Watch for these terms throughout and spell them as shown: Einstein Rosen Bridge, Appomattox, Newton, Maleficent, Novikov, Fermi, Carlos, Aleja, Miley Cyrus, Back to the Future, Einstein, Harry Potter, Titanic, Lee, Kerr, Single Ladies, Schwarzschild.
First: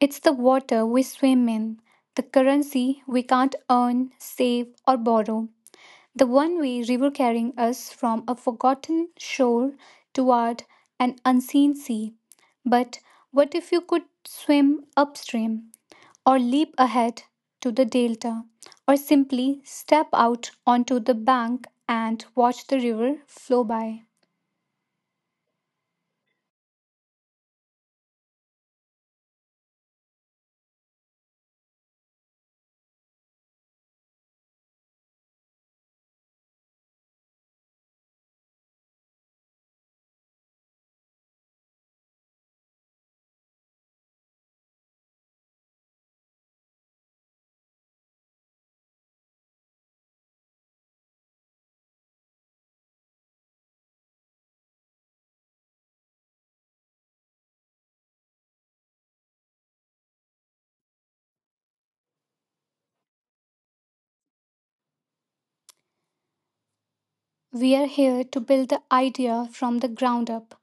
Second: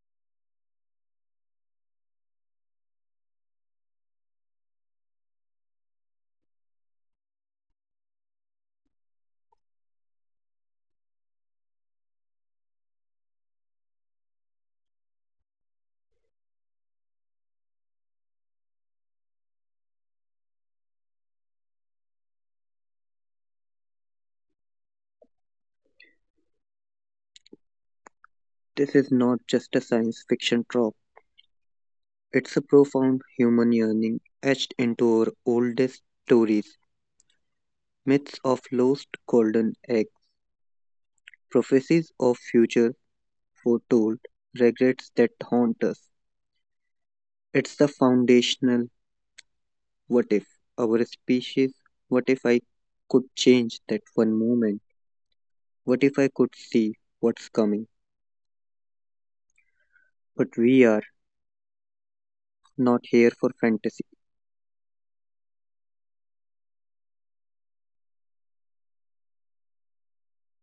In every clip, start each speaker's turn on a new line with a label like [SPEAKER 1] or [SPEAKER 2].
[SPEAKER 1] It's the water we swim in, the currency we can't earn, save, or borrow, the one way river carrying us from a forgotten shore toward an unseen sea. But what if you could swim upstream, or leap ahead to the delta, or simply step out onto the bank and watch the river flow by?
[SPEAKER 2] This is not just a science fiction trope, it's a profound human yearning etched into our oldest stories, myths of lost golden eggs, prophecies of future foretold, regrets that haunt us. It's the foundational what if our species, what if I could change that one moment, what if I could see what's coming. But we are not here for fantasy.
[SPEAKER 1] We are here to build the idea from the ground up,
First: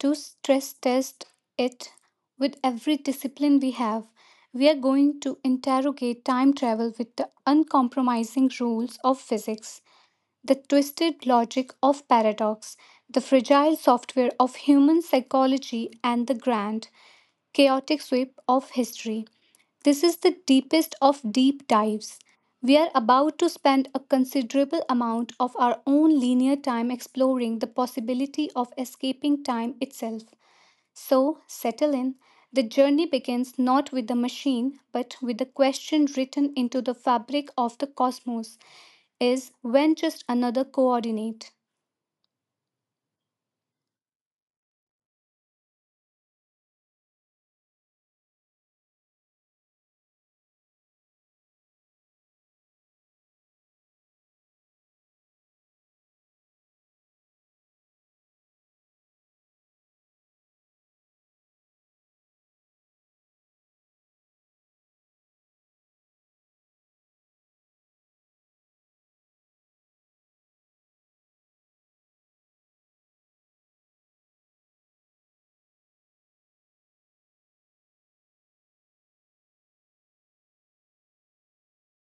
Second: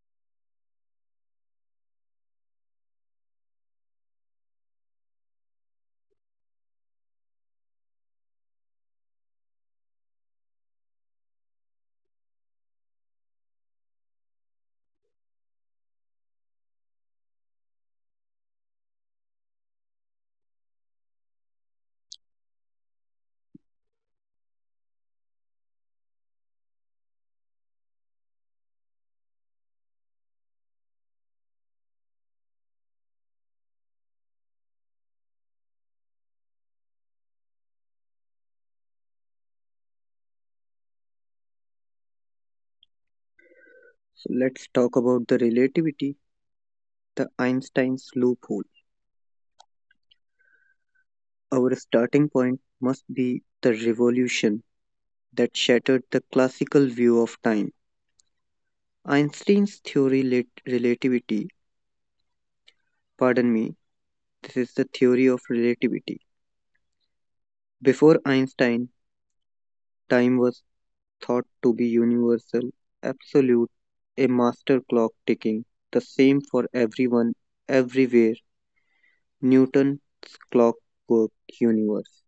[SPEAKER 1] to stress test it with every discipline we have. We are going to interrogate time travel with the uncompromising rules of physics, the twisted logic of paradox, the fragile software of human psychology, and the grand, chaotic sweep of history. This is the deepest of deep dives. We are about to spend a considerable amount of our own linear time exploring the possibility of escaping time itself. So, settle in. The journey begins not with the machine, but with the question written into the fabric of the cosmos. Is when just another coordinate?
[SPEAKER 2] So let's talk about the relativity, the Einstein's loophole. Our starting point must be the revolution that shattered the classical view of time. Einstein's theory lat- relativity, pardon me, This is the theory of relativity. Before Einstein, time was thought to be universal, absolute, a master clock ticking, the same for everyone, everywhere, Newton's clockwork universe.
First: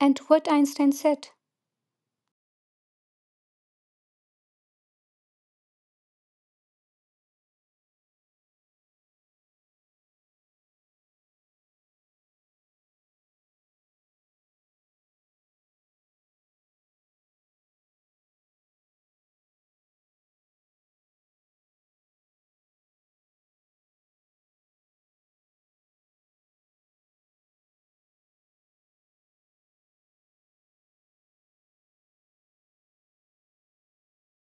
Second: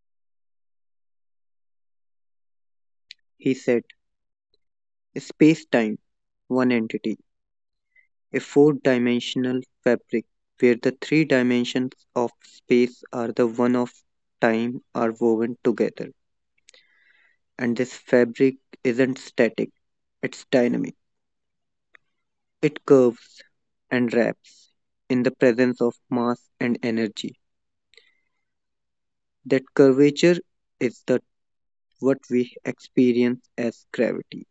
[SPEAKER 1] And what Einstein said?
[SPEAKER 2] He said space time, one entity, a four-dimensional fabric, where the three dimensions of space are the one of time are woven together. And this fabric isn't static, it's dynamic. It curves and wraps in the presence of mass and energy. That curvature is the what we experience as gravity.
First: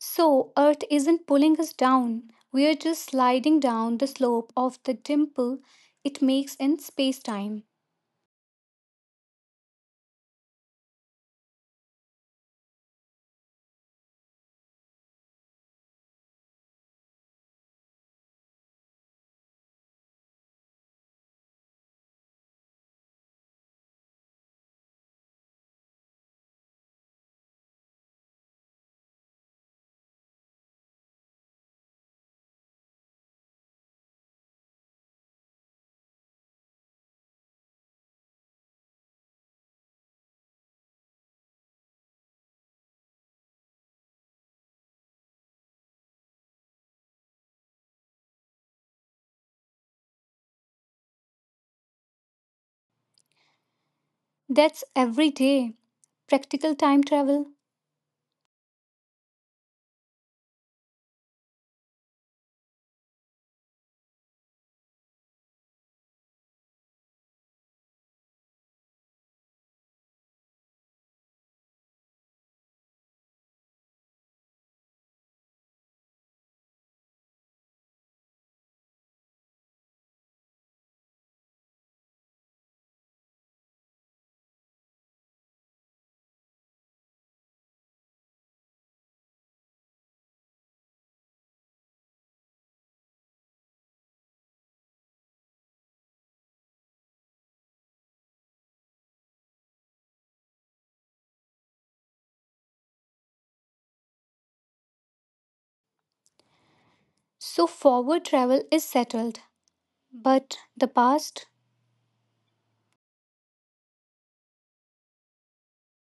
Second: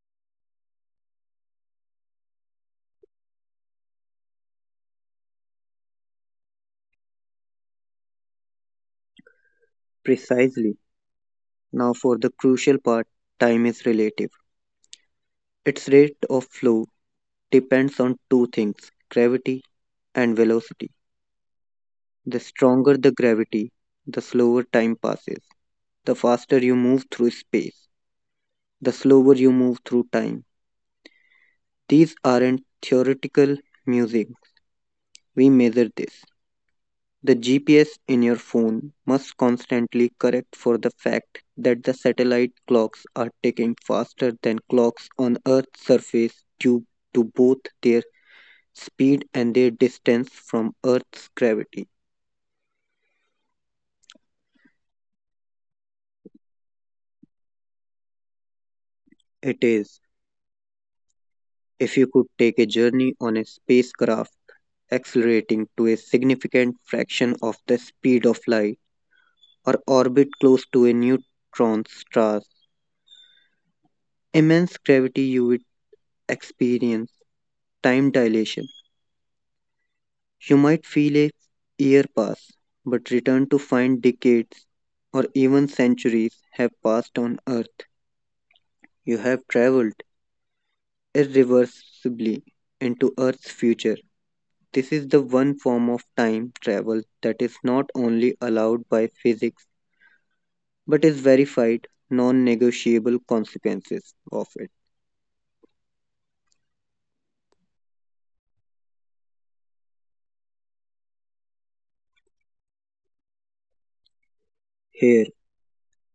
[SPEAKER 1] So, Earth isn't pulling us down. We are just sliding down the slope of the dimple it makes in space time.
[SPEAKER 2] Precisely. Now for the crucial part, time is relative. Its rate of flow depends on two things, gravity and velocity. The stronger the gravity, the slower time passes. The faster you move through space, the slower you move through time. These aren't theoretical musings, we measure this. The GPS in your phone must constantly correct for the fact that the satellite clocks are ticking faster than clocks on Earth's surface due to both their speed and their distance from Earth's gravity.
[SPEAKER 1] That's every day. Practical time travel.
[SPEAKER 2] It is, if you could take a journey on a spacecraft, accelerating to a significant fraction of the speed of light, or orbit close to a neutron star. Immense gravity, you would experience time dilation. You might feel a year pass, but return to find decades or even centuries have passed on Earth. You have traveled irreversibly into Earth's future. This is the one form of time travel that is not only allowed by physics but is verified non negotiable consequences of it.
[SPEAKER 1] So, forward travel is settled. But the past?
[SPEAKER 2] Here,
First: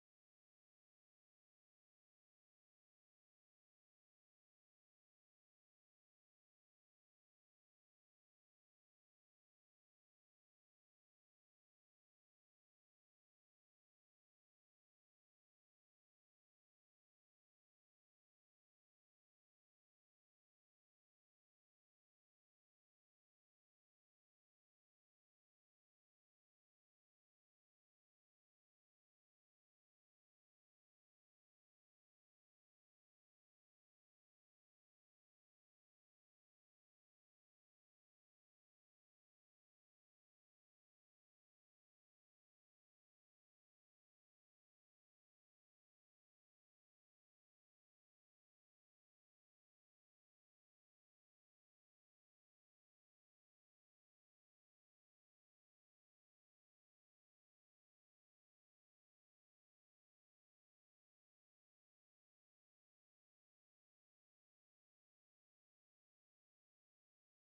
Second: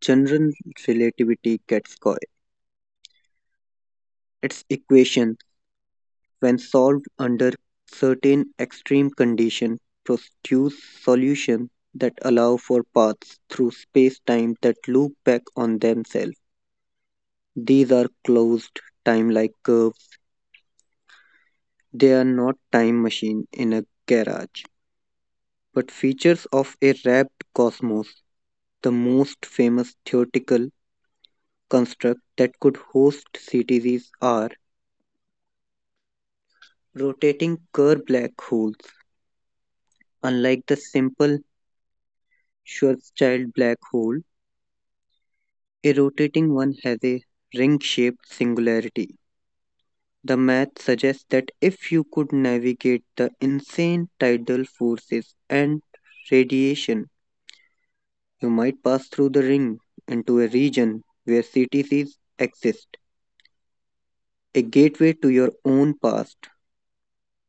[SPEAKER 2] general relativity gets coy. Its equations, when solved under certain extreme conditions, produce solutions that allow for paths through space time that loop back on themselves. These are closed, time like curves. They are not time machine in a garage, but features of a wrapped cosmos. The most famous theoretical constructs that could host CTZs are rotating Kerr black holes. Unlike the simple Schwarzschild black hole, a rotating one has a ring shaped singularity. The math suggests that if you could navigate the insane tidal forces and radiation, you might pass through the ring into a region where CTCs exist, a gateway to your own past,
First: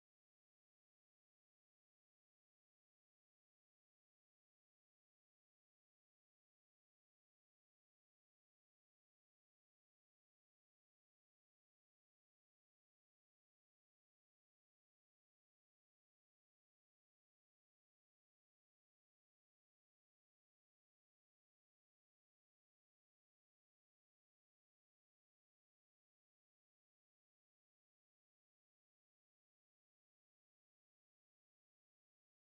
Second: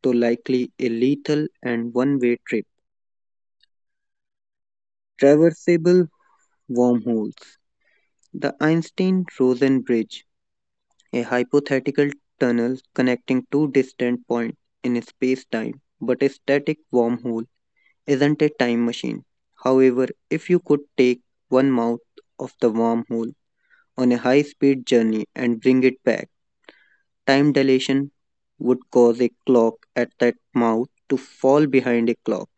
[SPEAKER 2] though likely a lethal and one way trip. Traversable wormholes. The Einstein Rosen Bridge, a hypothetical tunnel connecting two distant points in space time, but a static wormhole isn't a time machine. However, if you could take one mouth of the wormhole on a high speed journey and bring it back, time dilation would cause a clock at that mouth to fall behind a clock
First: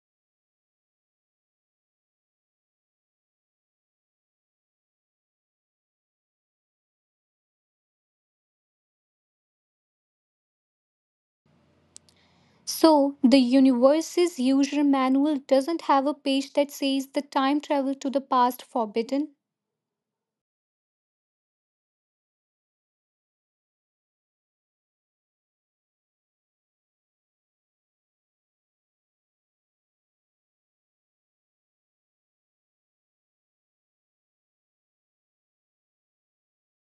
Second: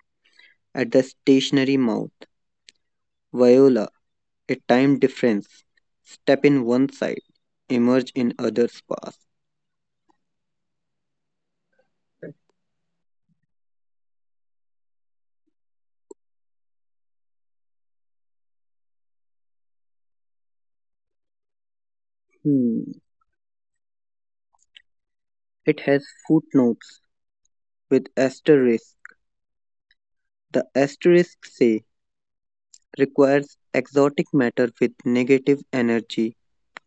[SPEAKER 2] at the stationary mouth. Viola, a time difference. Step in one side, emerge in other's path.
[SPEAKER 1] So, the universe's user manual doesn't have a page that says the time travel to the past forbidden.
[SPEAKER 2] Hmm. It has footnotes with asterisks. The asterisks say requires exotic matter with negative energy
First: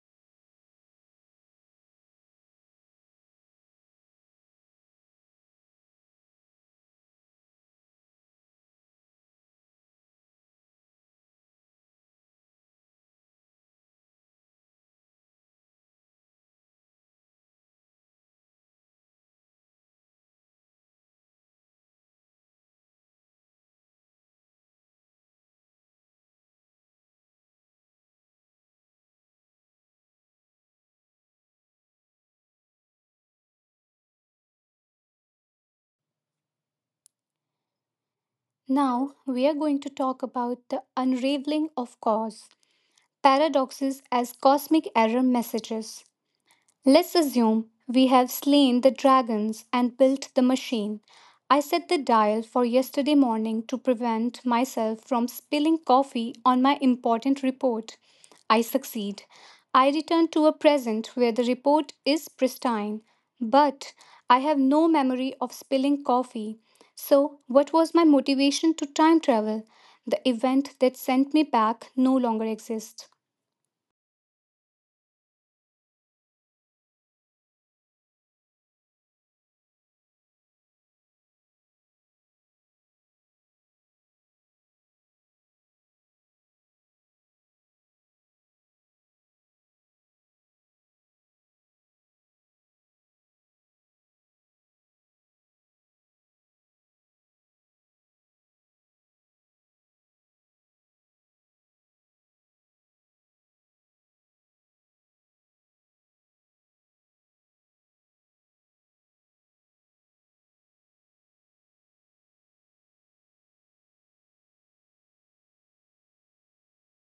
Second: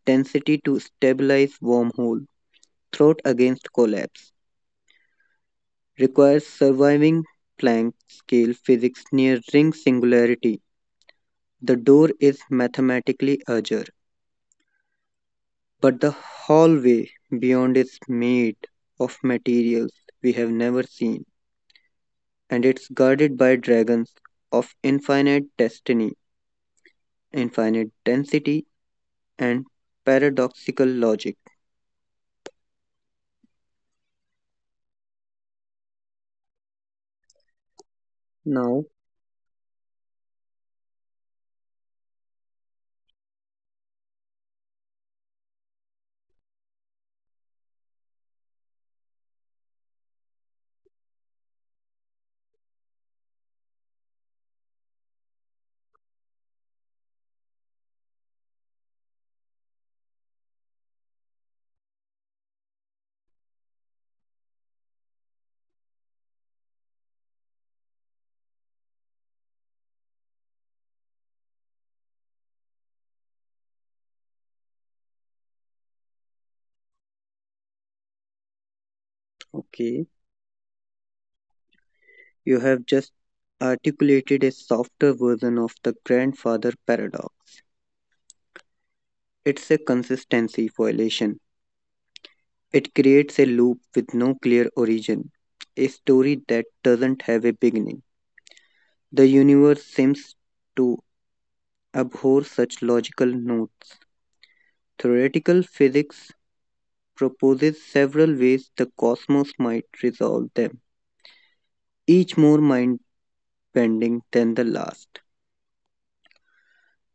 [SPEAKER 2] density to stabilize wormhole. Throat against collapse. Requires surviving Planck scale physics near ring singularity. The door is mathematically ajar. But the hallway beyond is made of materials we have never seen, and it's guarded by dragons of infinite destiny, infinite density, and paradoxical logic. Now,
[SPEAKER 1] Now, we are going to talk about the unraveling of cause, paradoxes as cosmic error messages. Let's assume we have slain the dragons and built the machine. I set the dial for yesterday morning to prevent myself from spilling coffee on my important report. I succeed. I return to a present where the report is pristine, but I have no memory of spilling coffee. So, what was my motivation to time travel? The event that sent me back no longer exists.
[SPEAKER 2] okay, you have just articulated a softer version of the grandfather paradox. It's a consistency violation. It creates a loop with no clear origin, a story that doesn't have a beginning. The universe seems to abhor such logical notions. Theoretical physics proposes several ways the cosmos might resolve them, each more mind bending than the last.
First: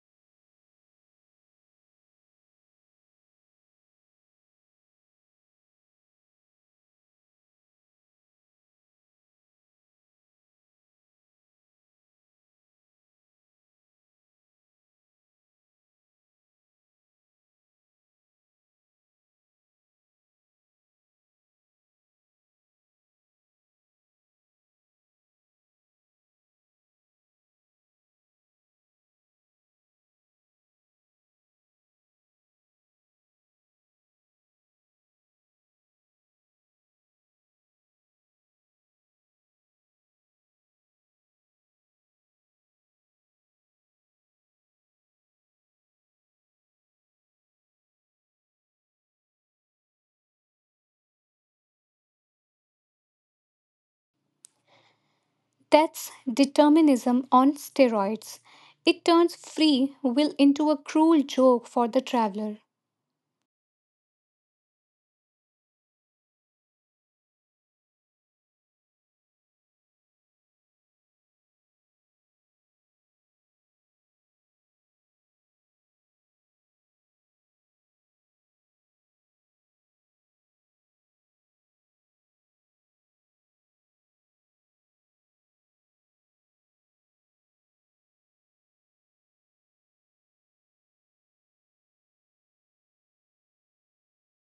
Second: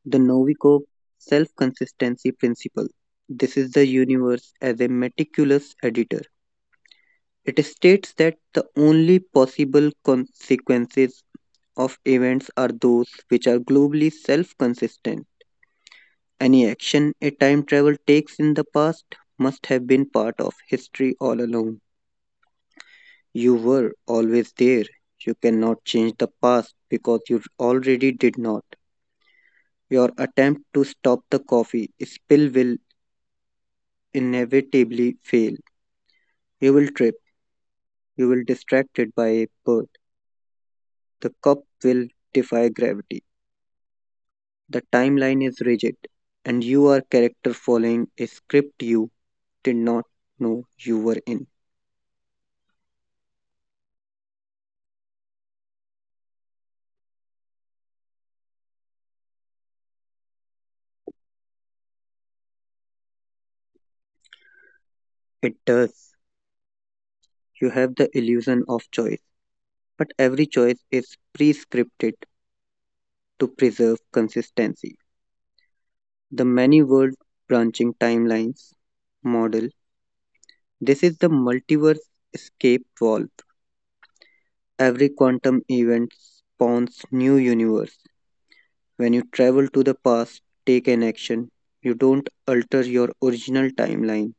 [SPEAKER 2] The Novikov self consistency principle. This is the universe as a meticulous editor. It states that the only possible consequences of events are those which are globally self consistent. Any action a time travel takes in the past must have been part of history all along. You were always there. You cannot change the past because you already did not. Your attempt to stop the coffee spill will inevitably fail. You will trip. You will be distracted by a bird. The cup will defy gravity. The timeline is rigid and you are character following a script you did not know you were in.
[SPEAKER 1] That's determinism on steroids. It turns free will into a cruel joke for the traveler.
[SPEAKER 2] It does. You have the illusion of choice, but every choice is prescripted to preserve consistency. The many world branching timelines model, this is the multiverse escape valve. Every quantum event spawns new universe. When you travel to the past, take an action. You don't alter your original timeline.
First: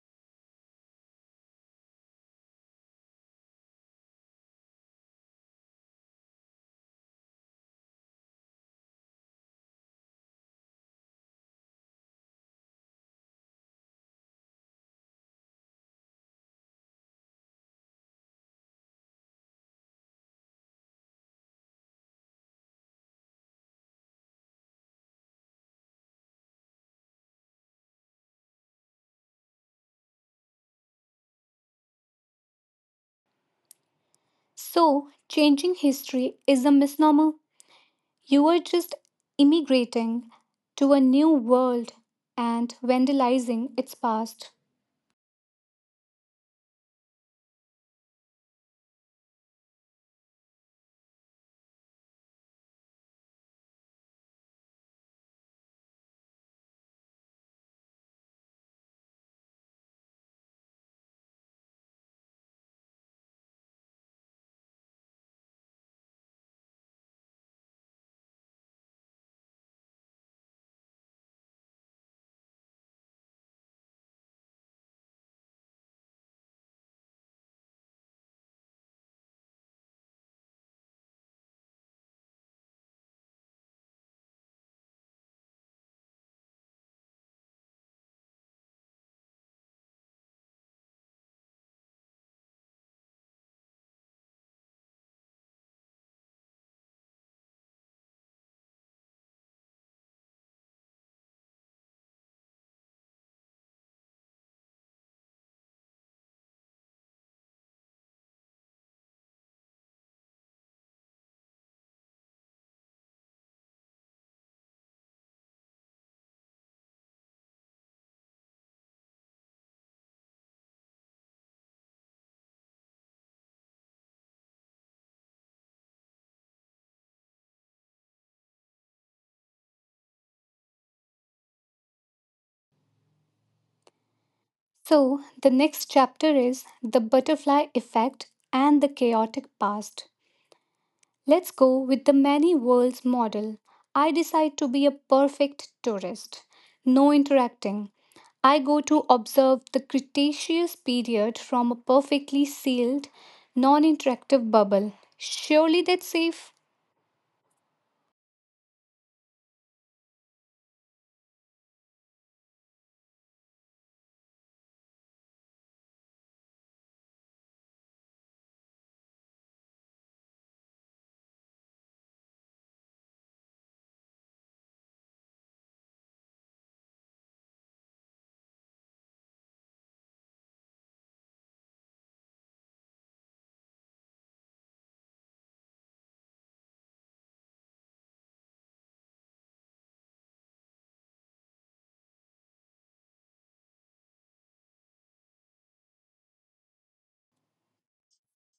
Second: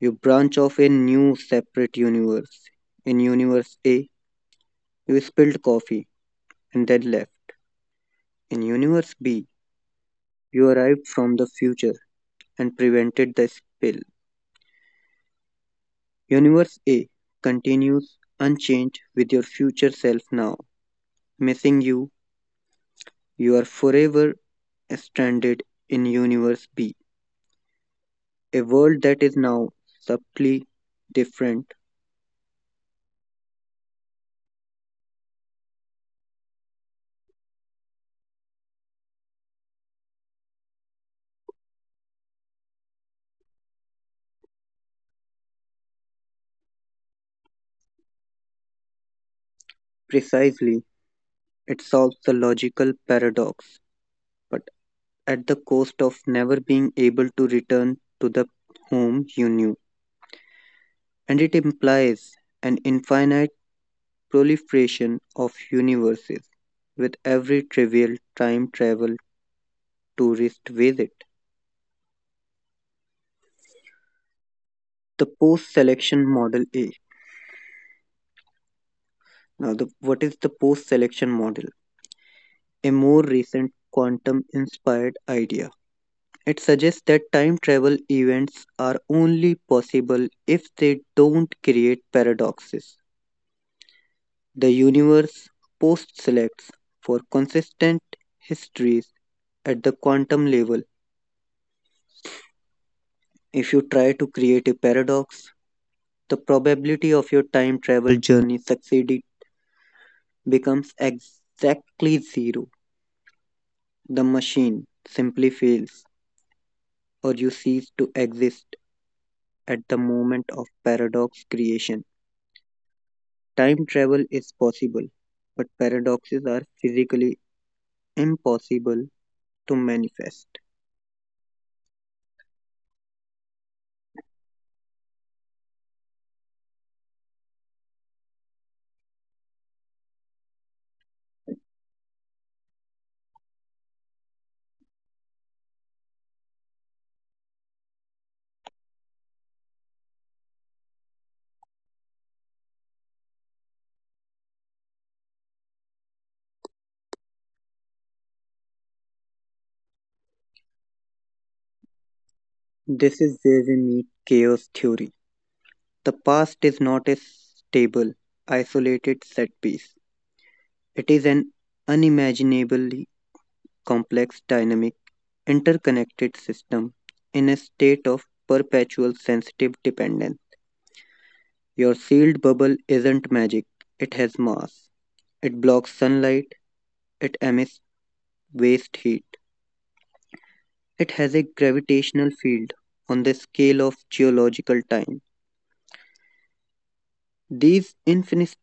[SPEAKER 2] You branch off a new separate universe. In universe A, you spilled coffee and then left. In universe B, you arrived from the future and prevented the spill. Universe A continues unchanged with your future self now. Missing you, you are forever stranded in Universe B, a world that is now subtly different.
[SPEAKER 1] So, changing history is a misnomer. You are just immigrating to a new world and vandalizing its past.
[SPEAKER 2] Precisely, it solves the logical paradox, but at the cost of never being able to return to the home you knew. And it implies an infinite proliferation of universes with every trivial time travel tourist visit. The post selection model A. What is the post selection model? A more recent quantum inspired idea. It suggests that time travel events are only possible if they don't create paradoxes. The universe post selects for consistent histories at the quantum level. If you try to create a paradox, the probability of your time travel journey succeeding becomes exactly zero. The machine simply fails, or you cease to exist at the moment of paradox creation. Time travel is possible, but paradoxes are physically impossible to manifest.
[SPEAKER 1] So, the next chapter is the butterfly effect and the chaotic past. Let's go with the many worlds model. I decide to be a perfect tourist. No interacting. I go to observe the Cretaceous period from a perfectly sealed, non interactive bubble. Surely that's safe.
[SPEAKER 2] This is where we meet chaos theory. The past is not a stable, isolated set piece, it is an unimaginably complex dynamic interconnected system in a state of perpetual sensitive dependence. Your sealed bubble isn't magic, it has mass. It blocks sunlight, it emits waste heat. It has a gravitational field on the scale of geological time. These infinite,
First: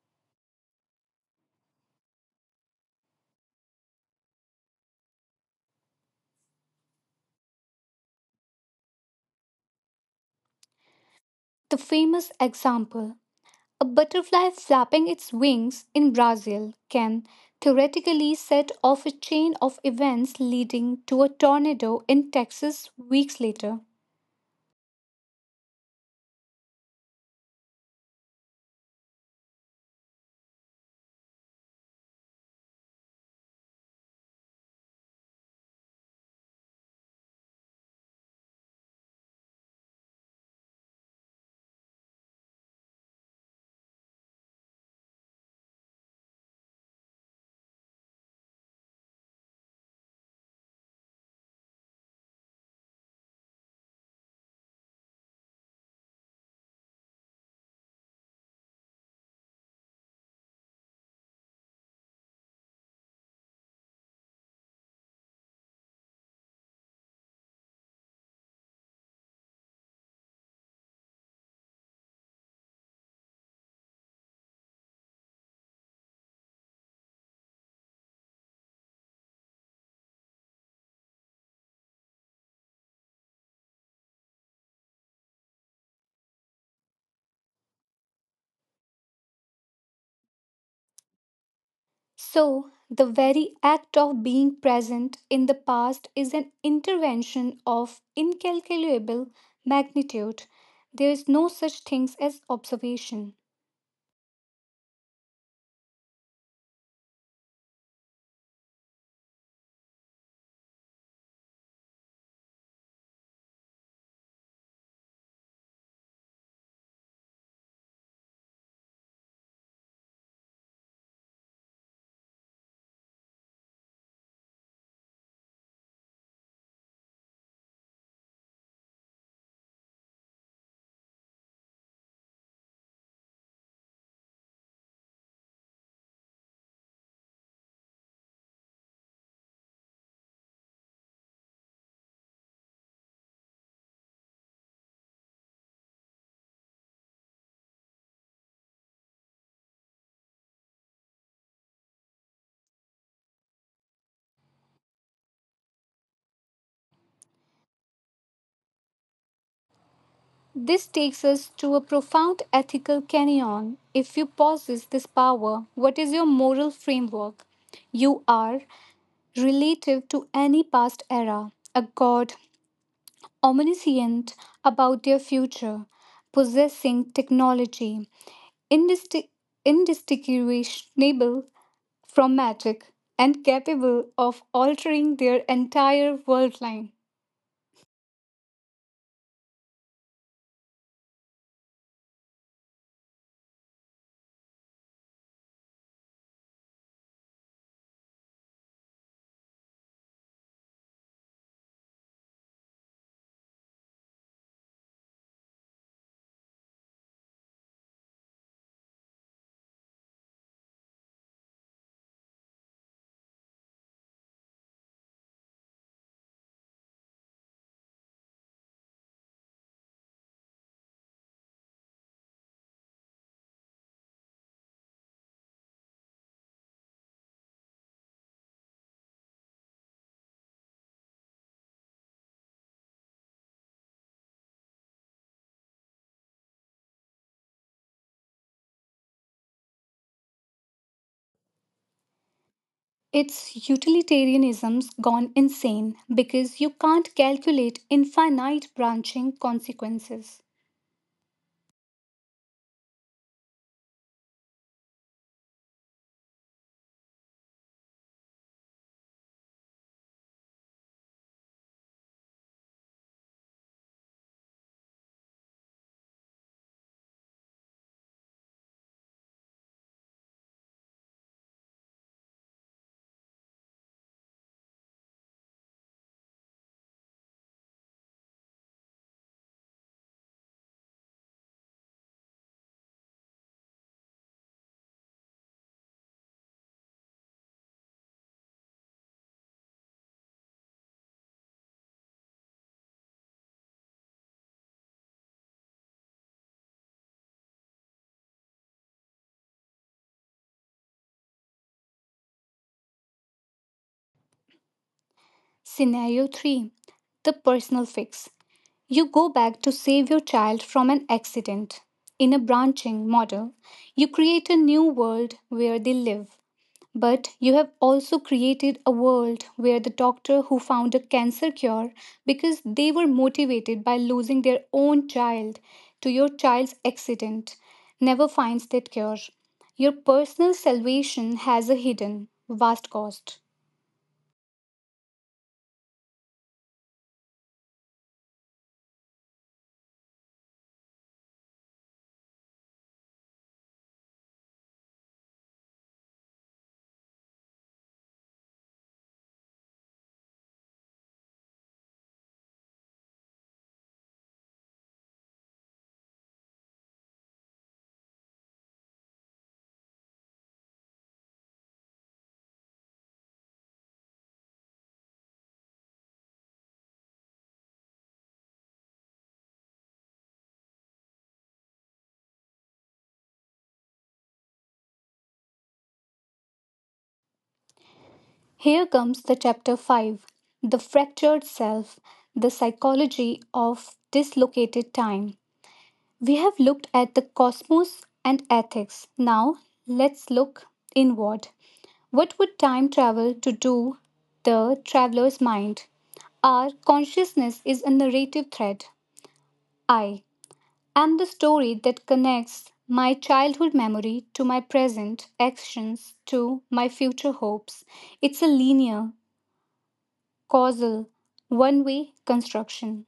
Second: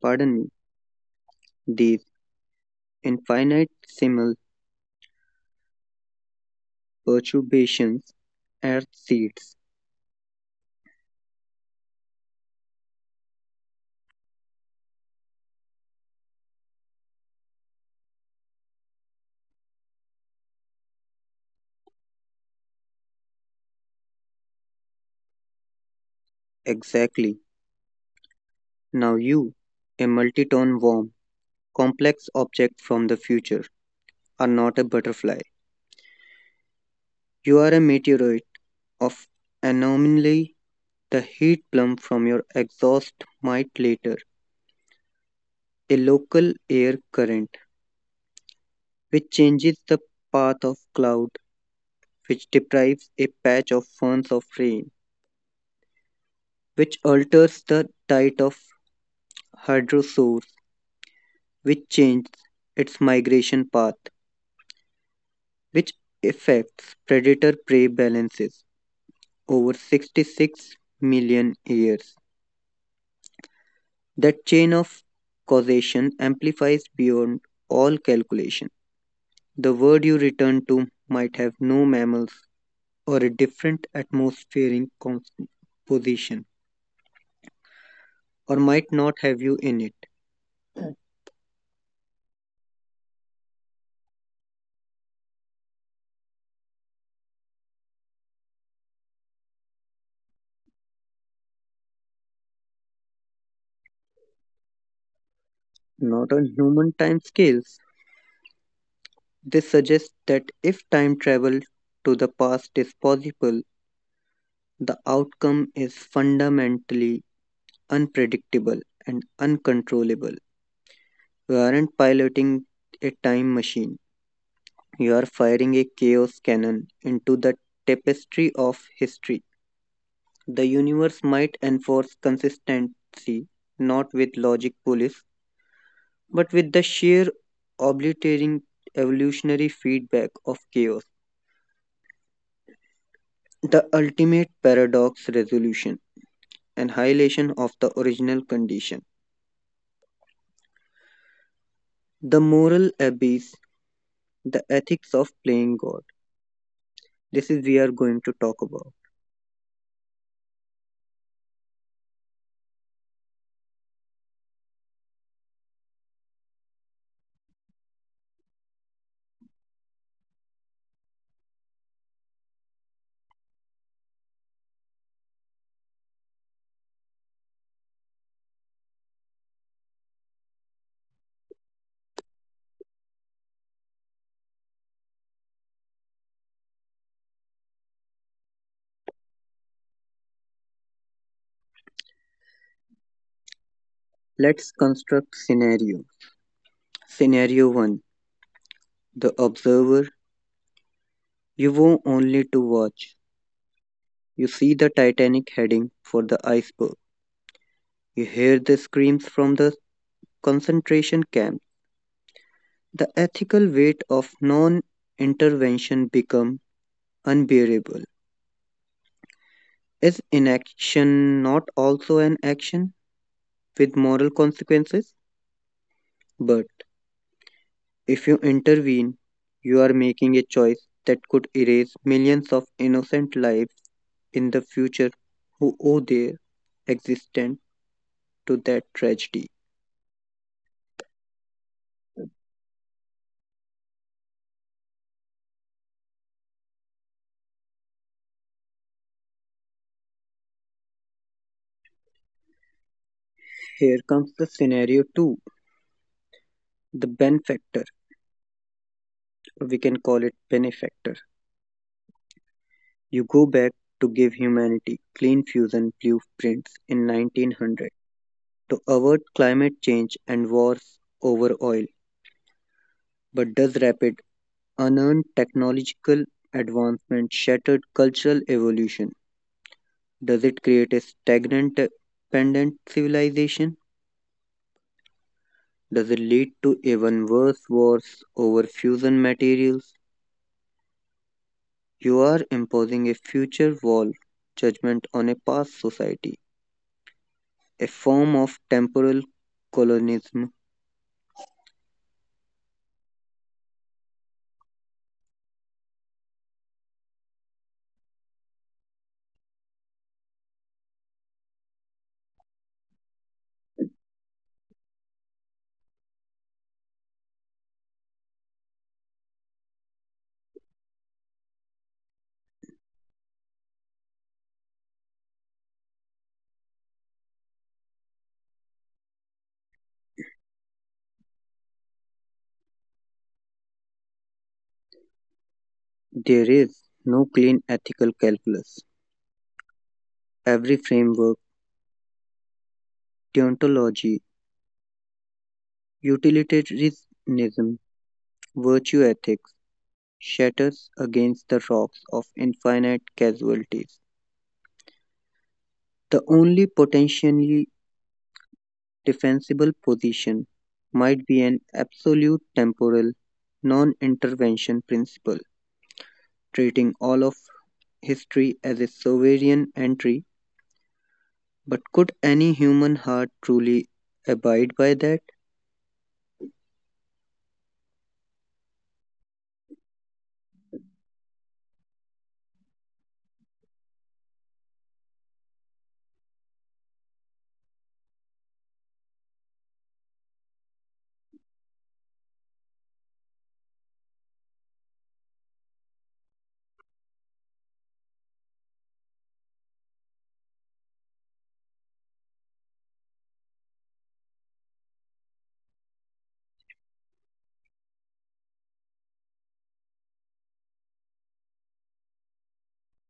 [SPEAKER 2] pardon me, these infinitesimal perturbations are seeds.
[SPEAKER 1] The famous example, a butterfly flapping its wings in Brazil can theoretically set off a chain of events leading to a tornado in Texas weeks later.
[SPEAKER 2] Exactly. Now you, a multi-ton worm, complex object from the future, are not a butterfly. You are a meteorite of anomaly. The heat plume from your exhaust might later a local air current, which changes the path of cloud, which deprives a patch of ferns of rain, which alters the diet of hydrosaurs, which changes its migration path, which affects predator prey balances over 66 million years. That chain of causation amplifies beyond all calculation. The word you return to might have no mammals or a different atmospheric composition, or might not have you in it.
[SPEAKER 1] So, the very act of being present in the past is an intervention of incalculable magnitude. There is no such thing as observation.
[SPEAKER 2] Not on human time scales. This suggests that if time travel to the past is possible, the outcome is fundamentally unpredictable and uncontrollable. We aren't piloting a time machine. You are firing a chaos cannon into the tapestry of history. The universe might enforce consistency, not with logic police, but with the sheer obliterating evolutionary feedback of chaos. The ultimate paradox resolution, annihilation of the original condition. The moral abyss, the ethics of playing God. This is we are going to talk about.
[SPEAKER 1] This takes us to a profound ethical canyon. If you possess this power, what is your moral framework? You are, relative to any past era, a god, omniscient about their future, possessing technology indisti- indistinguishable from magic and capable of altering their entire world line.
[SPEAKER 2] Let's construct scenario. Scenario 1. The observer. You go only to watch. You see the Titanic heading for the iceberg. You hear the screams from the concentration camp. The ethical weight of non intervention become unbearable. Is inaction not also an action with moral consequences? But if you intervene, you are making a choice that could erase millions of innocent lives in the future who owe their existence to that tragedy.
[SPEAKER 1] It's utilitarianism's gone insane because you can't calculate infinite branching consequences.
[SPEAKER 2] Here comes the scenario 2, the benefactor. We can call it benefactor. You go back to give humanity clean fusion blueprints in 1900 to avert climate change and wars over oil. But does rapid, unearned technological advancement shattered cultural evolution? Does it create a stagnant, dependent civilization? Does it lead to even worse wars over fusion materials? You are imposing a future wall judgment on a past society, a form of temporal colonialism.
[SPEAKER 1] Scenario 3, the personal fix. You go back to save your child from an accident. In a branching model, you create a new world where they live. But you have also created a world where the doctor who found a cancer cure because they were motivated by losing their own child to your child's accident never finds that cure. Your personal salvation has a hidden, vast cost.
[SPEAKER 2] There is no clean ethical calculus. Every framework, deontology, utilitarianism, virtue ethics shatters against the rocks of infinite casualties. The only potentially defensible position might be an absolute temporal non intervention principle, treating all of history as a sovereign entry, but could any human heart truly abide by that?
[SPEAKER 1] Here comes the chapter 5, the Fractured Self, the Psychology of Dislocated Time. We have looked at the cosmos and ethics. Now let's look inward. What would time travel to do the traveler's mind? Our consciousness is a narrative thread. I am the story that connects my childhood memory to my present actions to my future hopes. It's a linear, causal, one way construction.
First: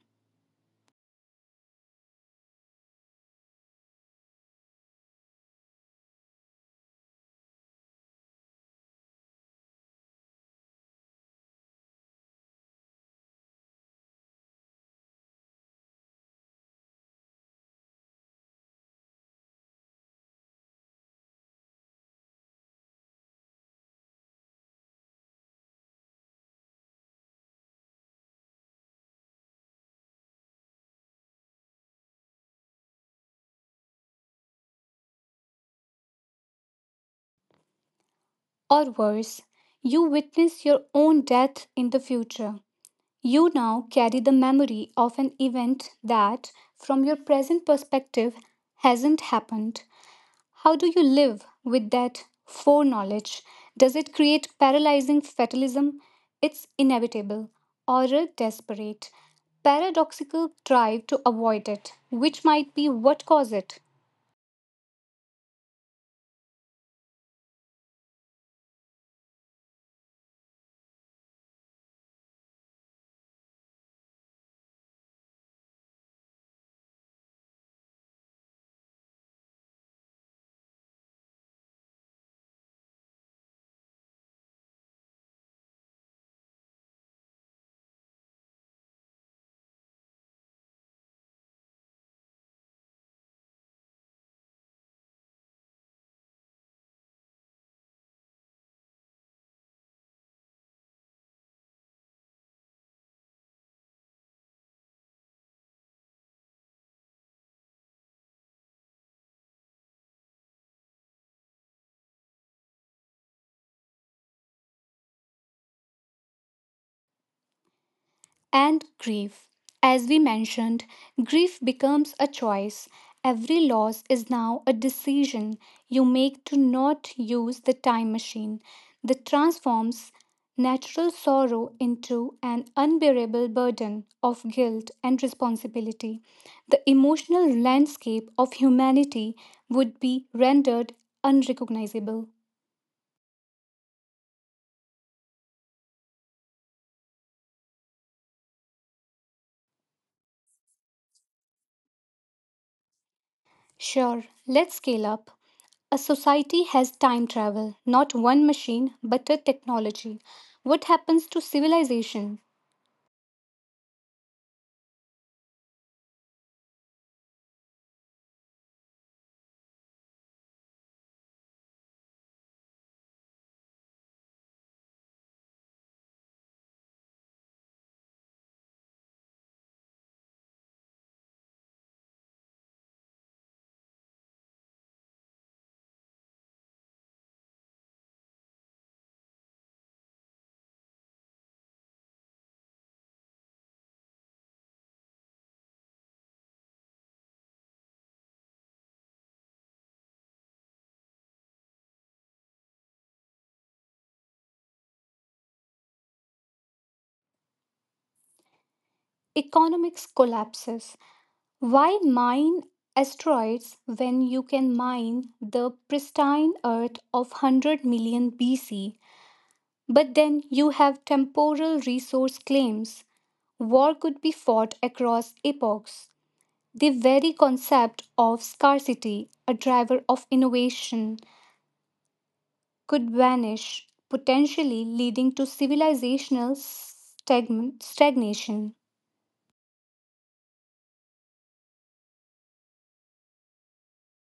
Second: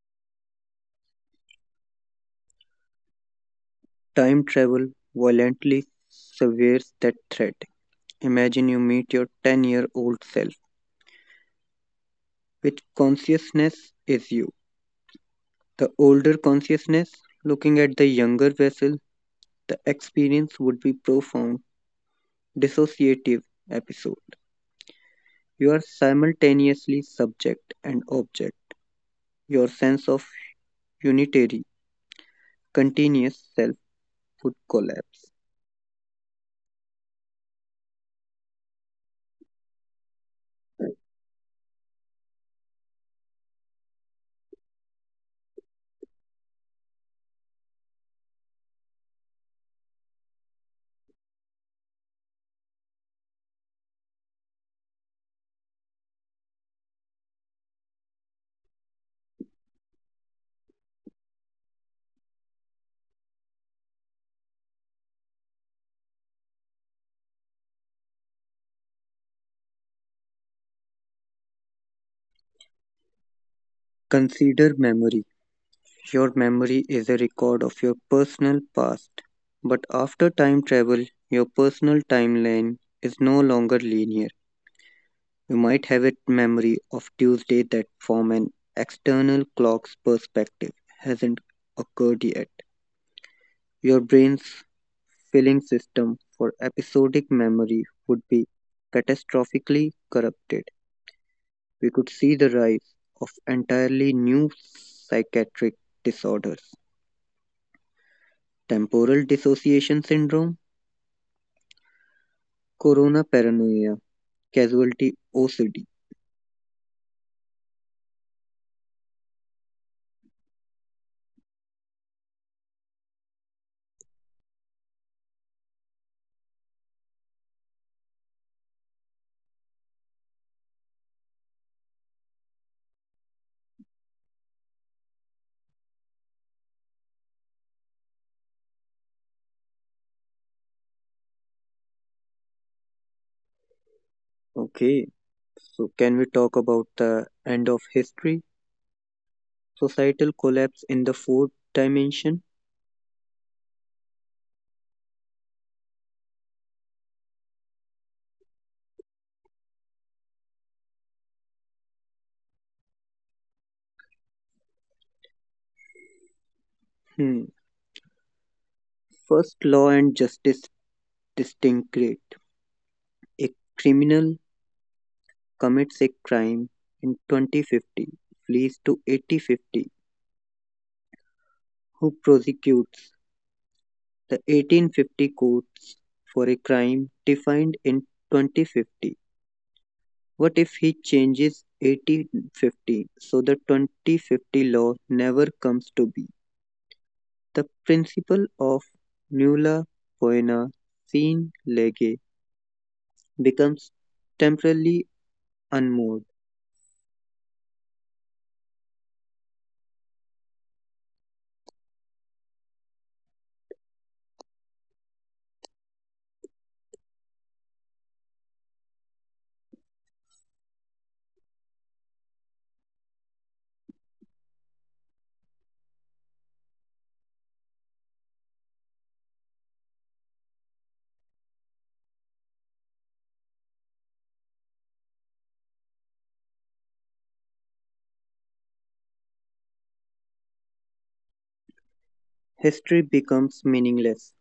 [SPEAKER 2] Time travel violently severs that threat. Imagine you meet your 10-year-old self, which consciousness is you. The older consciousness, looking at the younger vessel, the experience would be profound, dissociative episode. You are simultaneously subject and object. Your sense of unitary, continuous self would collapse.
[SPEAKER 1] Or worse, you witness your own death in the future. You now carry the memory of an event that, from your present perspective, hasn't happened. How do you live with that foreknowledge? Does it create paralyzing fatalism? It's inevitable, or a desperate, paradoxical drive to avoid it, which might be what causes it.
[SPEAKER 2] Consider memory. Your memory is a record of your personal past. But after time travel, your personal timeline is no longer linear. You might have a memory of Tuesday that, from an external clock's perspective, hasn't occurred yet. Your brain's filling system for episodic memory would be catastrophically corrupted. We could see the rise of entirely new psychiatric disorders. Temporal dissociation syndrome, corona paranoia, casualty OCD.
[SPEAKER 1] And grief. As we mentioned, grief becomes a choice. Every loss is now a decision you make to not use the time machine that transforms natural sorrow into an unbearable burden of guilt and responsibility. The emotional landscape of humanity would be rendered unrecognizable.
[SPEAKER 2] Okay, so can we talk about the end of history? Societal collapse in the fourth dimension?
[SPEAKER 1] Sure, let's scale up. A society has time travel, not one machine, but a technology. What happens to civilization?
[SPEAKER 2] Hmm. First, law and justice disintegrate. A criminal commits a crime in 2050, flees to 8050, who prosecutes the 1850 courts for a crime defined in 2050? What if he changes 8050 so the 2050 law never comes to be? The principle of nulla poena sine lege becomes temporarily unmoored.
[SPEAKER 1] Economics collapses. Why mine asteroids when you can mine the pristine Earth of 100 million BC? But then you have temporal resource claims. War could be fought across epochs. The very concept of scarcity, a driver of innovation, could vanish, potentially leading to civilizational stagnation.
[SPEAKER 2] History becomes meaningless.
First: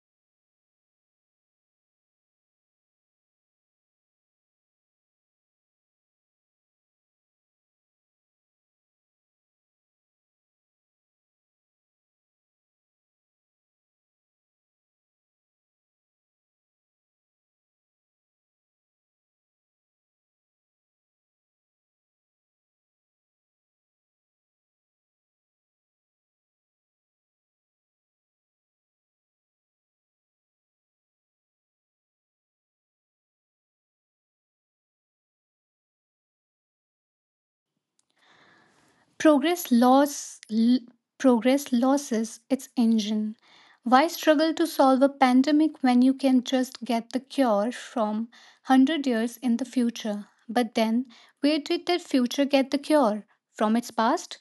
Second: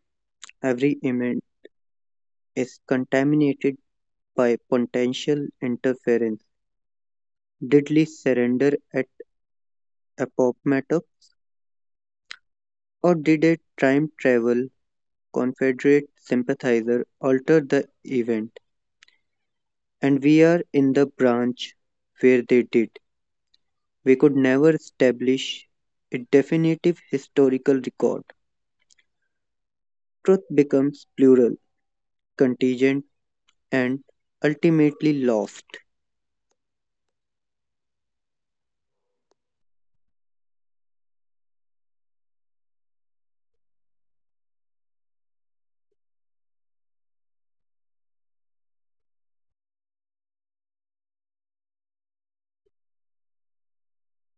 [SPEAKER 2] Every event is contaminated by potential interference. Did Lee surrender at Appomattox, or did a time travel Confederate sympathizer alter the event? And we're in the branch where they did. We could never establish a definitive historical record. Truth becomes plural, contingent, and ultimately lost.
[SPEAKER 1] Progress loss l- Progress loses its engine. Why struggle to solve a pandemic when you can just get the cure from 100 years in the future? But then, where did that future get the cure? From its past?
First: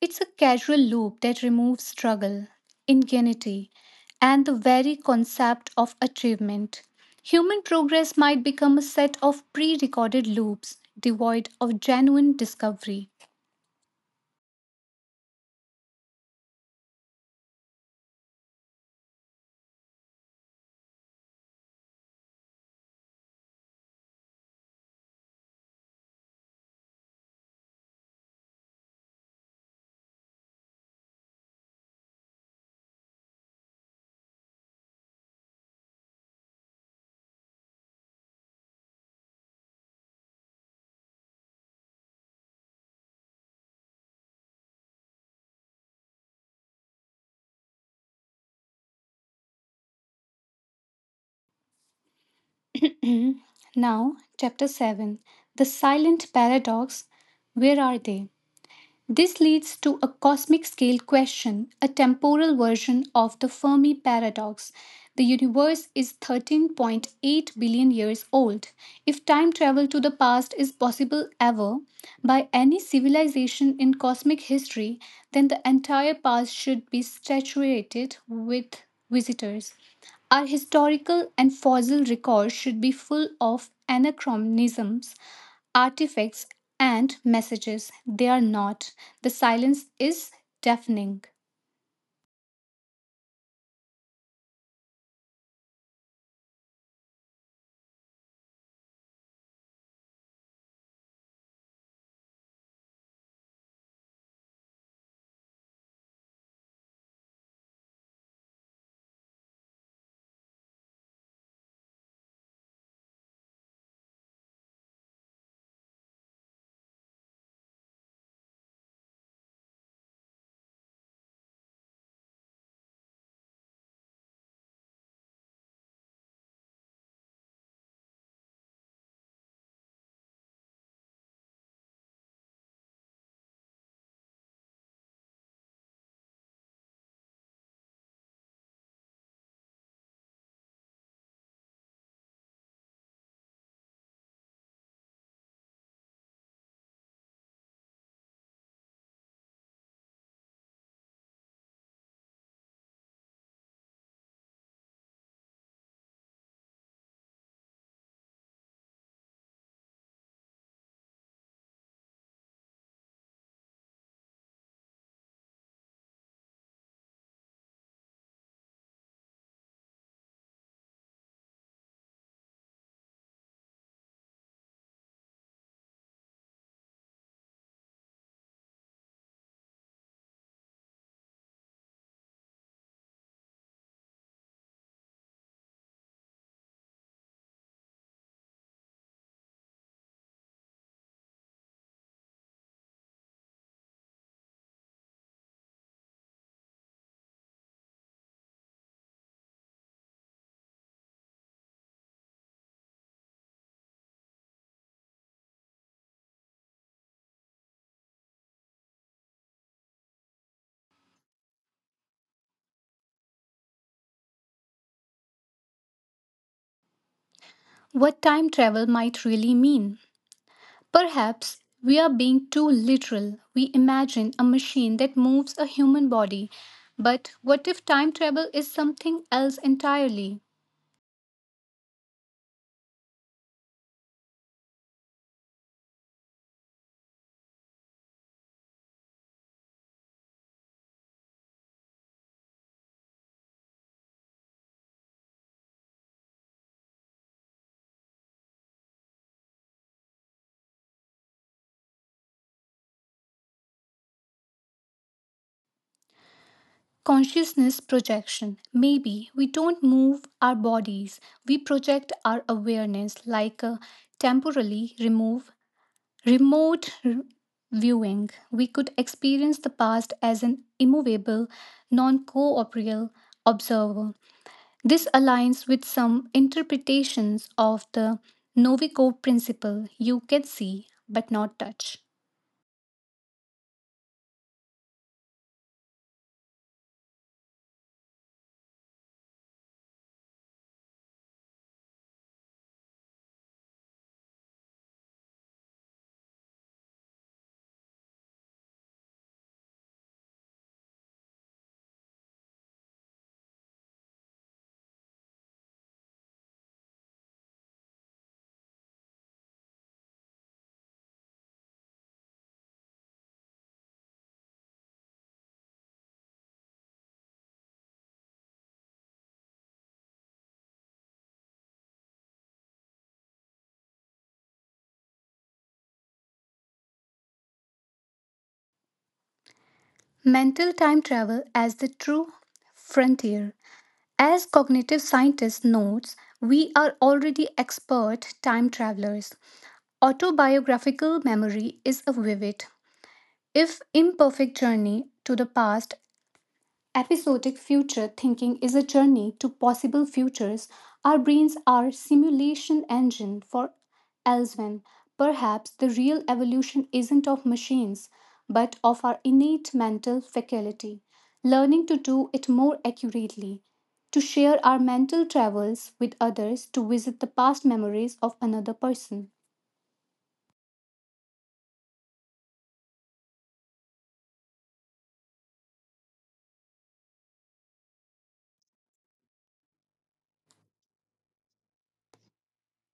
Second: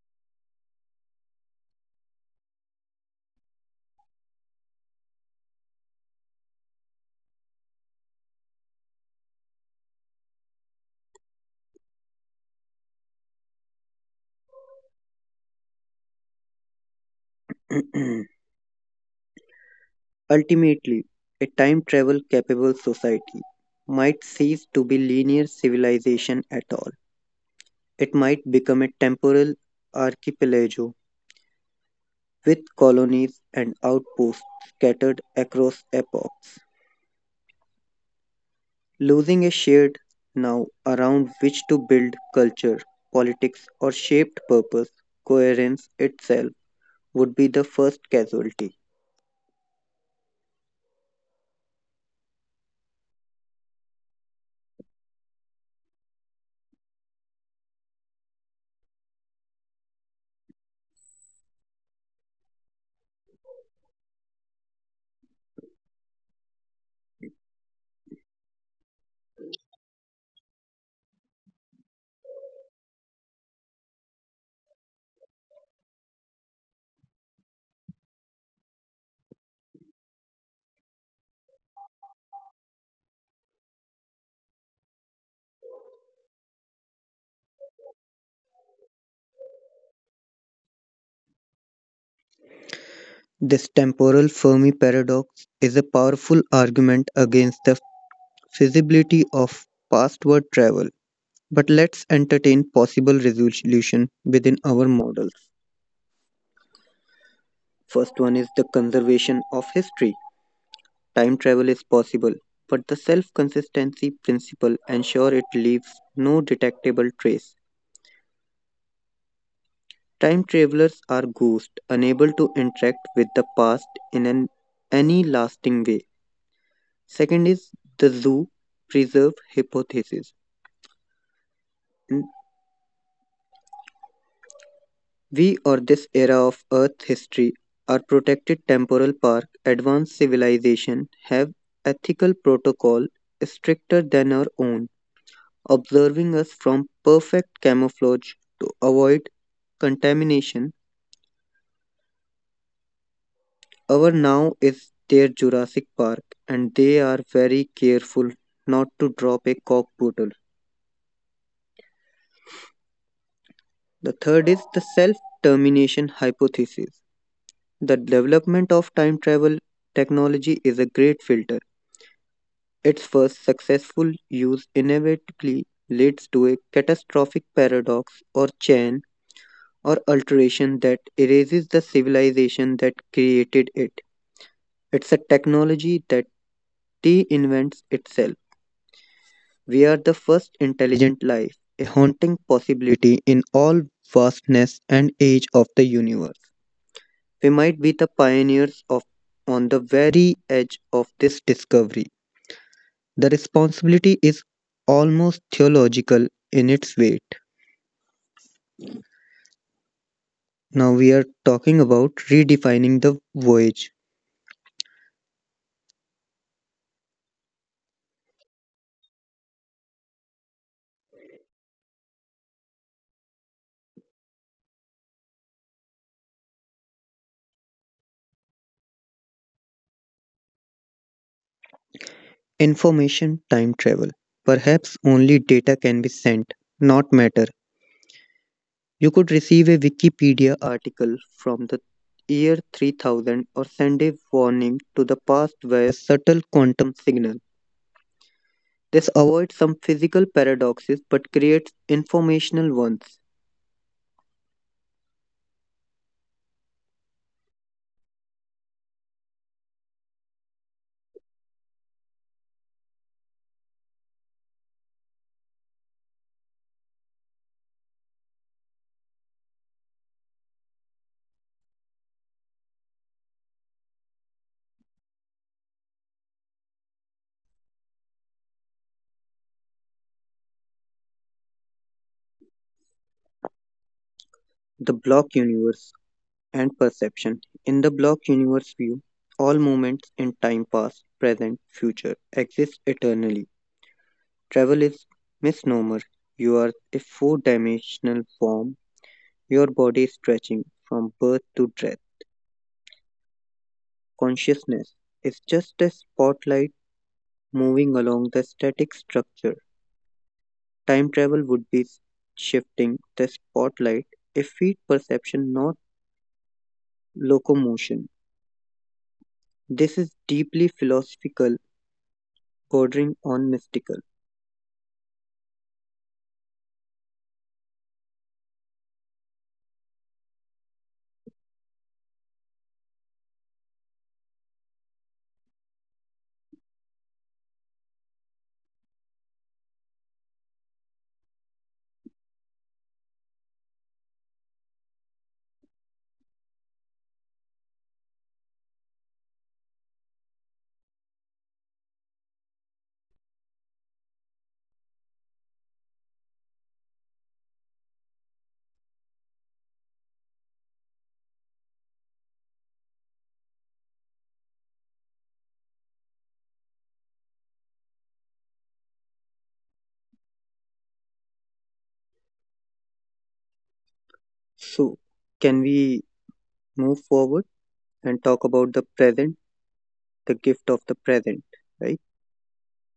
[SPEAKER 1] It's a casual loop that removes struggle, ingenuity, and the very concept of achievement. Human progress might become a set of pre recorded loops devoid of genuine discovery.
[SPEAKER 2] Ultimately, a time travel capable society might cease to be linear civilization at all. It might become a temporal archipelago with colonies and outposts scattered across epochs. Losing a shared now around which to build culture, politics, or shaped purpose, coherence itself, would be the first casualty.
[SPEAKER 1] Now, Chapter 7, the Silent Paradox. Where are they? This leads to a cosmic scale question, a temporal version of the Fermi paradox. The universe is 13.8 billion years old. If time travel to the past is possible ever by any civilization in cosmic history, then the entire past should be saturated with visitors. Our historical and fossil records should be full of anachronisms, artifacts, and messages. They are not. The silence is deafening.
[SPEAKER 2] This temporal Fermi paradox is a powerful argument against the feasibility of pastward travel. But let's entertain possible resolution within our models. First one is the conservation of history. Time travel is possible, but the self consistency principle ensures it leaves no detectable trace. Time travelers are ghosts, unable to interact with the past in any lasting way. Second is the zoo preserve hypothesis. N- We or this era of Earth history are protected temporal park, advanced civilization have ethical protocol stricter than our own observing us from perfect camouflage to avoid contamination. Our now is their Jurassic Park, and they are very careful not to drop a cock bottle. The third is the self termination hypothesis. The development of time travel technology is a great filter. Its first successful use inevitably leads to a catastrophic paradox or chain or alteration that erases the civilization that created it. It's a technology that reinvents itself. We are the first intelligent life, a haunting possibility in all vastness and age of the universe. We might be the pioneers of on the very edge of this discovery. The responsibility is almost theological in its weight. Now we are talking about redefining the voyage.
[SPEAKER 1] What time travel might really mean? Perhaps we are being too literal. We imagine a machine that moves a human body. But what if time travel is something else entirely?
[SPEAKER 2] Information time travel. Perhaps only data can be sent, not matter. You could receive a Wikipedia article from the year 3000 or send a warning to the past via subtle quantum signal. This avoids some physical paradoxes but creates informational ones.
[SPEAKER 1] Consciousness projection. Maybe we don't move our bodies, we project our awareness like a temporally remove Remote r- viewing. We could experience the past as an immovable, non corporeal observer. This aligns with some interpretations of the Novikov principle. You can see but not touch.
[SPEAKER 2] The block universe and perception. In the block universe view, all moments in time past, present, future exist eternally. Travel is misnomer. You are a four dimensional form. Your body is stretching from birth to death. Consciousness is just a spotlight moving along the static structure. Time travel would be shifting the spotlight, a feed perception, not locomotion. This is deeply philosophical, bordering on mystical.
[SPEAKER 1] Mental time travel as the true frontier. As cognitive scientist notes, we are already expert time travelers. Autobiographical memory is a vivid, if imperfect journey to the past, episodic future thinking is a journey to possible futures, our brains are simulation engine for elsewhere. Perhaps the real evolution isn't of machines, but of our innate mental faculty, learning to do it more accurately, to share our mental travels with others, to visit the past memories of another person.
[SPEAKER 2] So, can we move forward and talk about the present, the gift of the present, right?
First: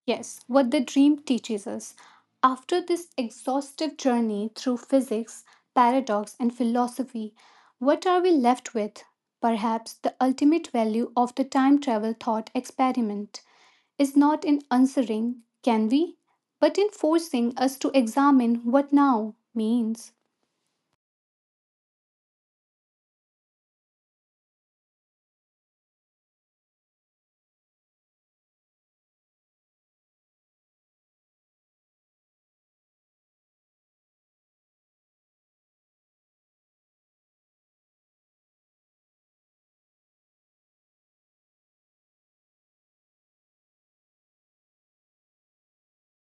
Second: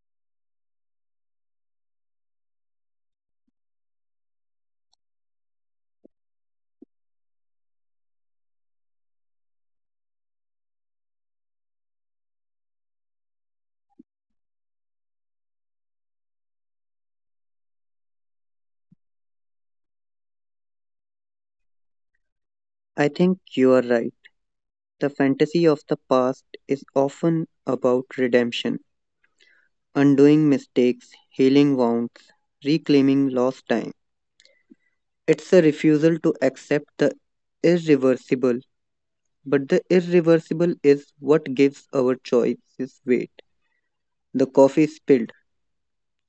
[SPEAKER 1] Yes, what the dream teaches us. After this exhaustive journey through physics, paradox, and philosophy, what are we left with? Perhaps the ultimate value of the time travel thought experiment is not in answering, can we? But in forcing us to examine what now means.
[SPEAKER 2] I think you are right. The fantasy of the past is often about redemption. Undoing mistakes, healing wounds, reclaiming lost time. It's a refusal to accept the irreversible, but the irreversible is what gives our choices weight. The coffee spilled,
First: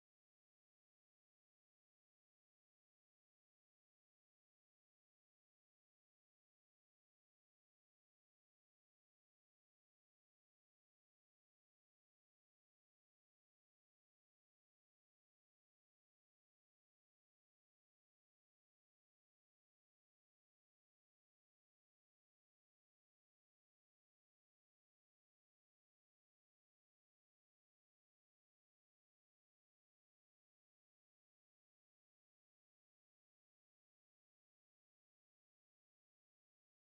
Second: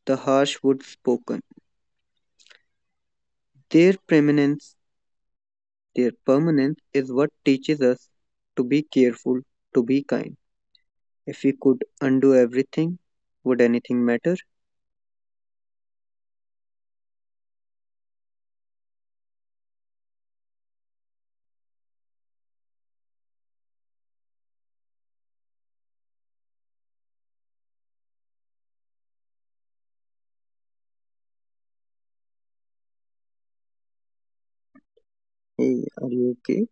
[SPEAKER 2] the harsh words spoken. Their permanence, their permanence is what teaches us to be careful, to be kind. If we could undo everything, would anything matter? Hey, are you okay?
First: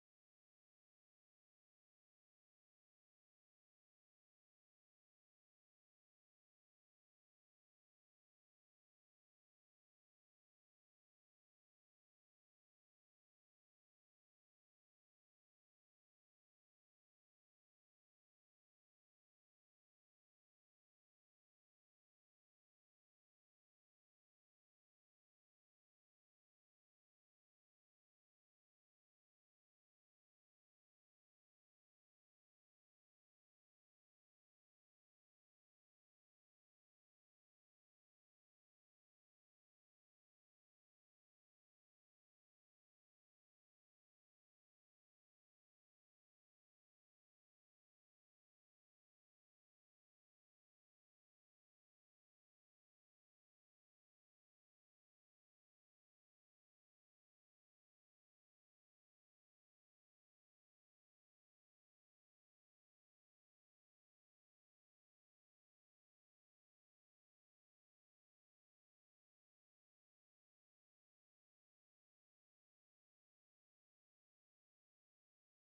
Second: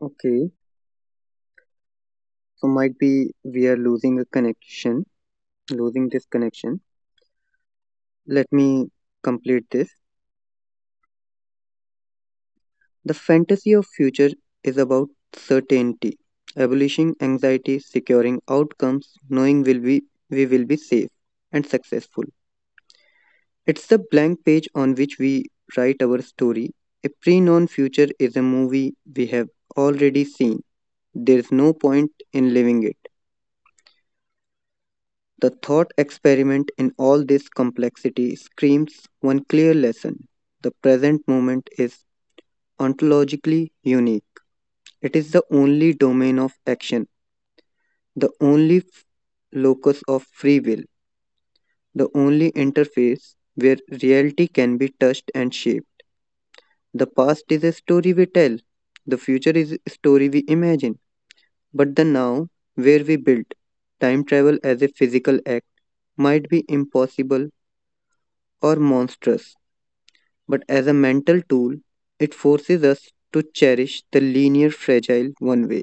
[SPEAKER 2] Okay, so might be we are losing a connection. Losing this connection. Let me complete this. The fantasy of future is about certainty, abolishing anxiety, securing outcomes, knowing will be we will be safe and successful. It's the blank page on which we write our story. A pre-known future is a movie we have already seen. There's no point in living it. The thought experiment in all this complexity screams one clear lesson. The present moment is ontologically unique. It is the only domain of action, the only locus of free will, the only interface where reality can be touched and shaped. The past is a story we tell, the future is a story we imagine, but the now, where we build, time travel as a physical act might be impossible or monstrous, but as a mental tool, it forces us to cherish the linear, fragile one way.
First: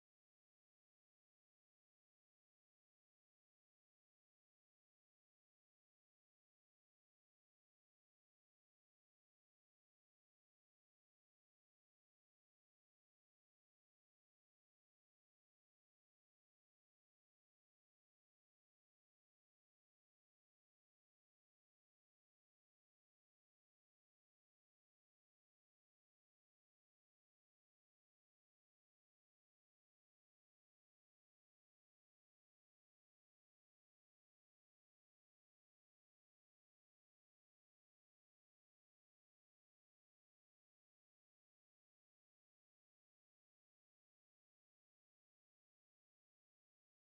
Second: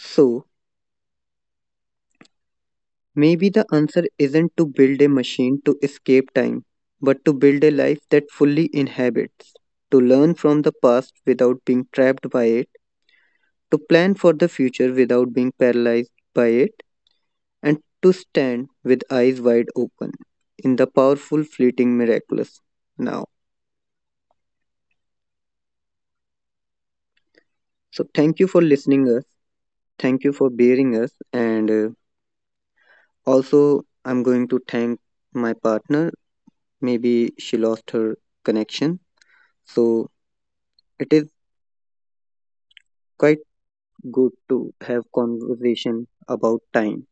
[SPEAKER 2] So, maybe the answer isn't to build a machine to escape time, but to build a life that fully inhabits, to learn from the past without being trapped by it, to plan for the future without being paralyzed by it, and to stand with eyes wide open in the powerful, fleeting, miraculous now. So, thank you for listening us. Thank you for bearing us. And also, I'm going to thank my partner. Maybe she lost her connection. So, it is quite good to have conversation about time.